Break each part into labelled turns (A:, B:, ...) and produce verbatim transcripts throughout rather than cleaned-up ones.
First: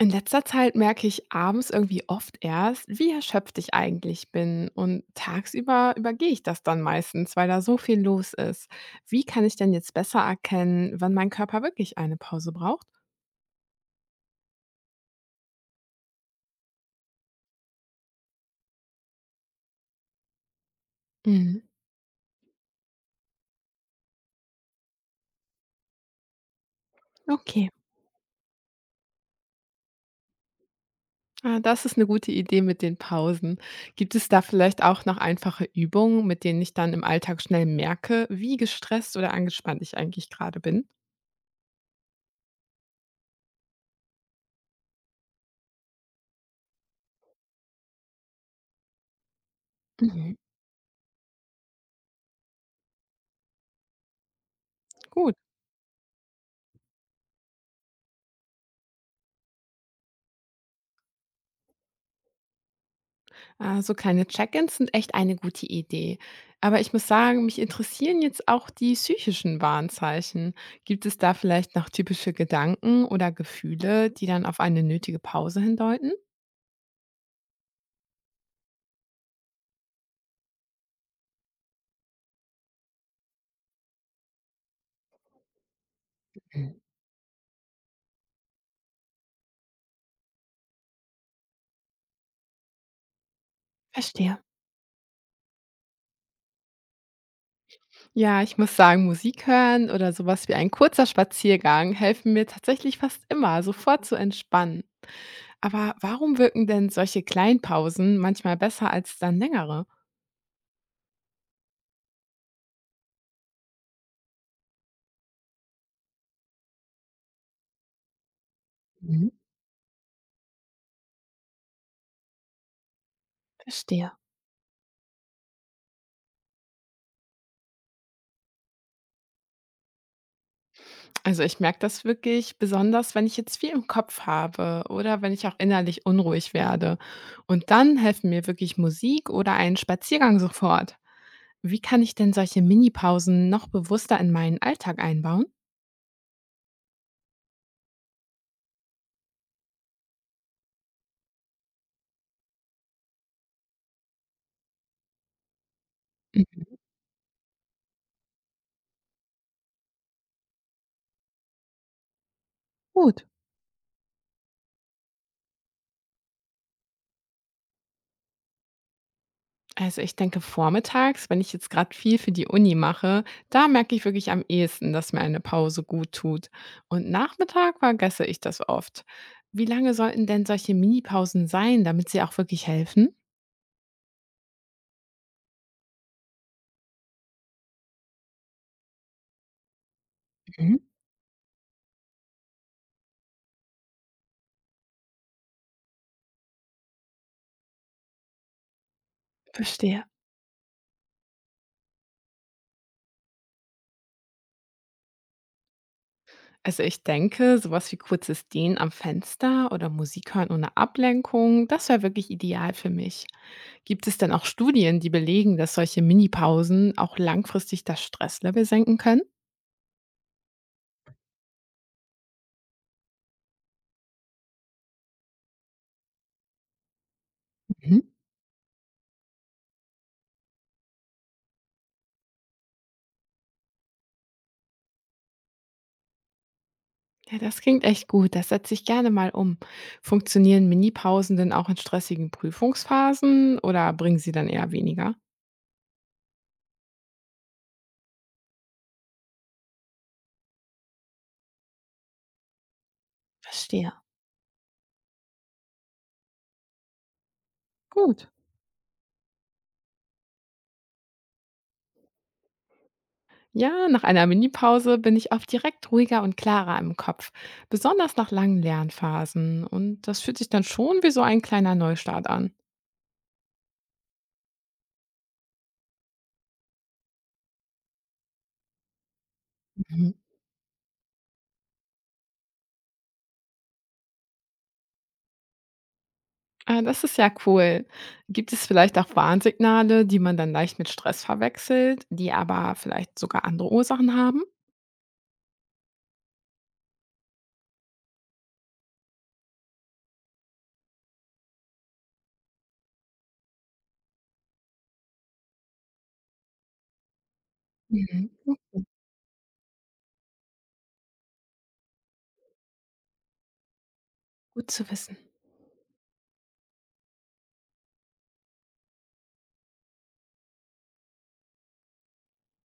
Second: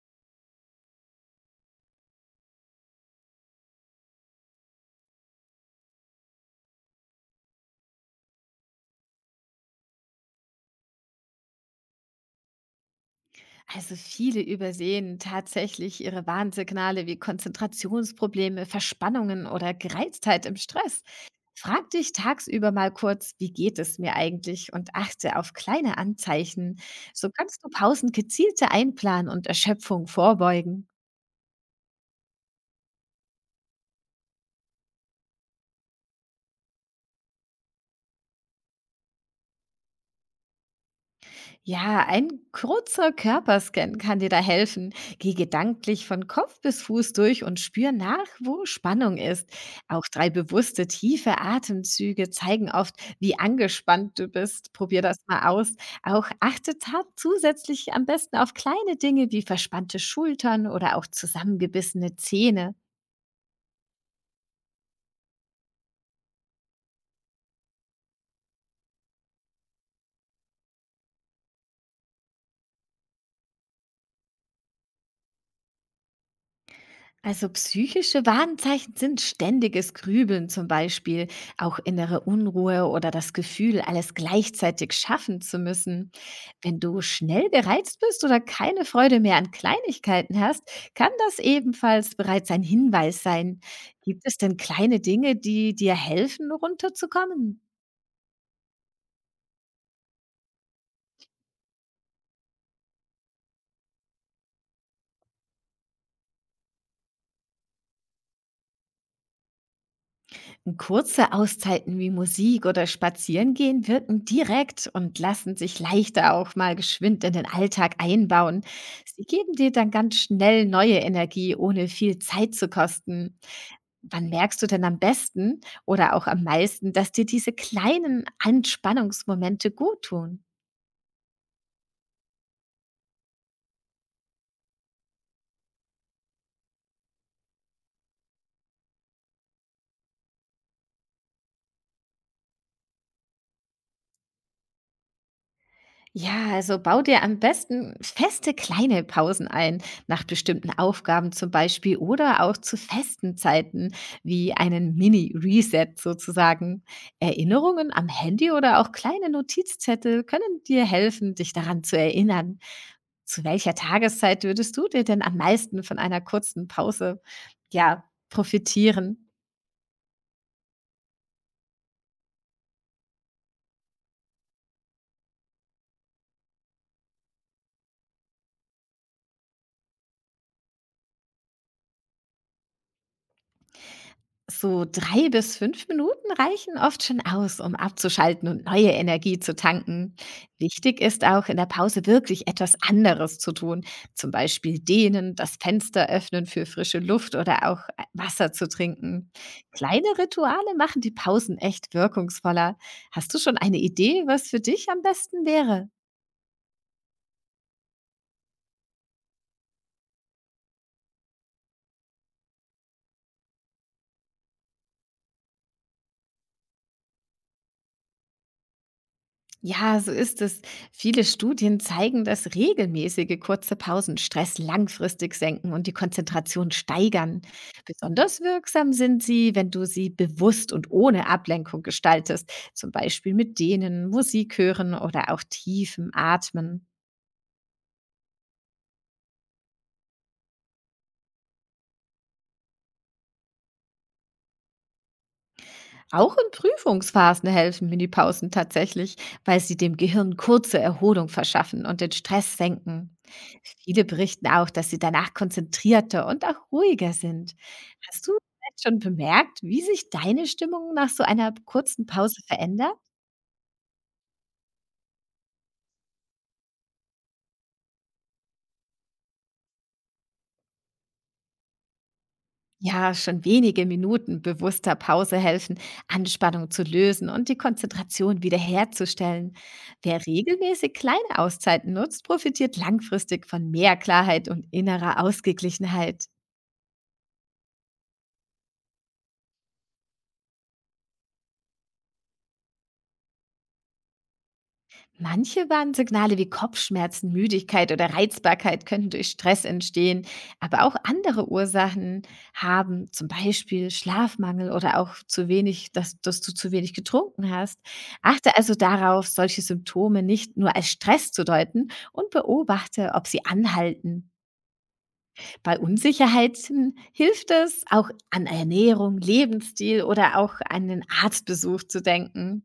A: In letzter Zeit merke ich abends irgendwie oft erst, wie erschöpft ich eigentlich bin. Und tagsüber übergehe ich das dann meistens, weil da so viel los ist. Wie kann ich denn jetzt besser erkennen, wann mein Körper wirklich eine Pause braucht?
B: Also viele übersehen tatsächlich ihre Warnsignale wie Konzentrationsprobleme, Verspannungen oder Gereiztheit im Stress.
A: Mhm.
B: Frag dich tagsüber mal kurz, wie geht es mir eigentlich, und achte auf kleine Anzeichen. So kannst du
A: Okay.
B: Pausen gezielter einplanen und Erschöpfung vorbeugen.
A: Ah, das ist eine gute Idee mit den Pausen. Gibt es da vielleicht auch noch einfache Übungen, mit denen ich dann im Alltag schnell merke, wie gestresst oder angespannt ich eigentlich gerade bin?
B: Ja, ein kurzer Körperscan kann dir da helfen. Geh gedanklich von Kopf bis Fuß durch und spür nach, wo Spannung ist. Auch drei
A: Mhm.
B: bewusste, tiefe Atemzüge zeigen oft, wie angespannt du bist. Probier das
A: Gut.
B: mal aus. Auch achte ta- zusätzlich am besten auf kleine Dinge wie verspannte Schultern oder auch zusammengebissene Zähne.
A: Ah, so kleine Check-ins sind echt eine gute Idee. Aber ich muss sagen, mich interessieren jetzt auch die psychischen Warnzeichen. Gibt es da vielleicht noch typische Gedanken oder Gefühle, die dann auf eine nötige Pause hindeuten?
B: Also psychische Warnzeichen sind ständiges Grübeln zum Beispiel, auch innere Unruhe oder das Gefühl, alles gleichzeitig schaffen zu müssen.
A: Hm.
B: Wenn du schnell gereizt bist oder keine Freude mehr an Kleinigkeiten hast, kann das ebenfalls bereits ein Hinweis sein. Gibt es
A: Verstehe.
B: denn kleine Dinge, die dir helfen, runterzukommen?
A: Ja, ich muss sagen, Musik hören oder sowas wie ein kurzer Spaziergang helfen mir tatsächlich fast immer, sofort zu entspannen. Aber warum wirken denn solche Kleinpausen manchmal besser als dann längere?
B: Kurze Auszeiten wie Musik oder Spazierengehen wirken direkt und lassen sich leichter auch mal geschwind in den Alltag einbauen. Sie
A: Mhm.
B: geben dir dann ganz schnell neue Energie, ohne viel Zeit zu kosten.
A: Verstehe.
B: Wann merkst du denn am besten oder auch am meisten, dass dir diese kleinen Entspannungsmomente gut tun?
A: Also, ich merke das wirklich besonders, wenn ich jetzt viel im Kopf habe oder wenn ich auch innerlich unruhig werde. Und dann helfen mir wirklich Musik oder ein Spaziergang sofort. Wie kann ich denn solche Minipausen noch bewusster in meinen Alltag einbauen?
B: Ja, also bau dir am besten feste kleine Pausen ein, nach bestimmten Aufgaben zum Beispiel oder auch zu festen Zeiten, wie einen Mini-Reset
A: Mhm.
B: sozusagen. Erinnerungen am Handy oder auch kleine Notizzettel können dir helfen, dich daran zu erinnern.
A: Gut.
B: Zu welcher Tageszeit würdest du dir denn am meisten von einer kurzen Pause, ja, profitieren?
A: Also ich denke vormittags, wenn ich jetzt gerade viel für die Uni mache, da merke ich wirklich am ehesten, dass mir eine Pause gut tut. Und Nachmittag vergesse ich das oft. Wie lange sollten denn solche Minipausen sein, damit sie auch wirklich helfen?
B: So drei bis fünf Minuten reichen oft schon aus, um abzuschalten und neue Energie zu tanken.
A: Mhm.
B: Wichtig ist auch, in der Pause wirklich etwas anderes zu tun, zum Beispiel dehnen, das Fenster öffnen für frische Luft oder auch äh, Wasser zu trinken.
A: Verstehe.
B: Kleine Rituale machen die Pausen echt wirkungsvoller. Hast du schon eine Idee, was für dich am besten wäre?
A: Also ich denke, sowas wie kurzes Dehnen am Fenster oder Musik hören ohne Ablenkung, das wäre wirklich ideal für mich. Gibt es denn auch Studien, die belegen, dass solche Minipausen auch langfristig das Stresslevel senken können?
B: Ja, so ist es. Viele Studien zeigen, dass regelmäßige kurze Pausen Stress langfristig senken und die Konzentration steigern.
A: Mhm.
B: Besonders wirksam sind sie, wenn du sie bewusst und ohne Ablenkung gestaltest, zum Beispiel mit Dehnen, Musik hören oder auch tiefem Atmen.
A: Ja, das klingt echt gut. Das setze ich gerne mal um. Funktionieren Minipausen denn auch in stressigen Prüfungsphasen oder bringen sie dann eher weniger?
B: Auch in Prüfungsphasen helfen Minipausen tatsächlich, weil sie dem Gehirn kurze Erholung verschaffen und den Stress senken.
A: Verstehe.
B: Viele berichten auch, dass sie danach konzentrierter und auch ruhiger sind. Hast
A: Gut.
B: du vielleicht schon bemerkt, wie sich deine Stimmung nach so einer kurzen Pause verändert?
A: Ja, nach einer Minipause bin ich oft direkt ruhiger und klarer im Kopf, besonders nach langen Lernphasen. Und das fühlt sich dann schon wie so ein kleiner Neustart an.
B: Ja, schon wenige Minuten bewusster Pause helfen, Anspannung zu lösen und die Konzentration wiederherzustellen.
A: Mhm.
B: Wer regelmäßig kleine Auszeiten nutzt, profitiert langfristig von mehr Klarheit und innerer Ausgeglichenheit.
A: Ah, das ist ja cool. Gibt es vielleicht auch Warnsignale, die man dann leicht mit Stress verwechselt, die aber vielleicht sogar andere Ursachen haben?
B: Manche Warnsignale wie Kopfschmerzen, Müdigkeit oder Reizbarkeit könnten durch Stress entstehen, aber auch andere Ursachen haben, zum Beispiel Schlafmangel oder auch zu wenig, dass, dass du zu wenig getrunken hast.
A: Mhm.
B: Achte also darauf, solche Symptome nicht nur als Stress zu deuten, und beobachte, ob sie anhalten.
A: Gut zu wissen.
B: Bei Unsicherheiten hilft es, auch an Ernährung, Lebensstil oder auch an einen Arztbesuch zu denken.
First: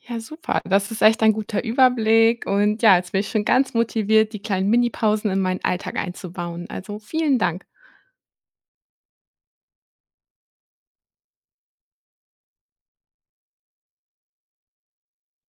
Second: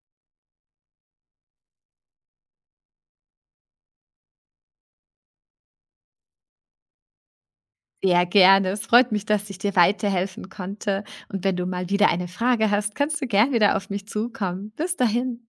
A: Ja, super. Das ist echt ein guter Überblick. Und ja, jetzt bin ich schon ganz motiviert, die kleinen Minipausen in meinen Alltag einzubauen. Also vielen Dank.
B: Sehr gerne. Es freut mich, dass ich dir weiterhelfen konnte. Und wenn du mal wieder eine Frage hast, kannst du gern wieder auf mich zukommen. Bis dahin.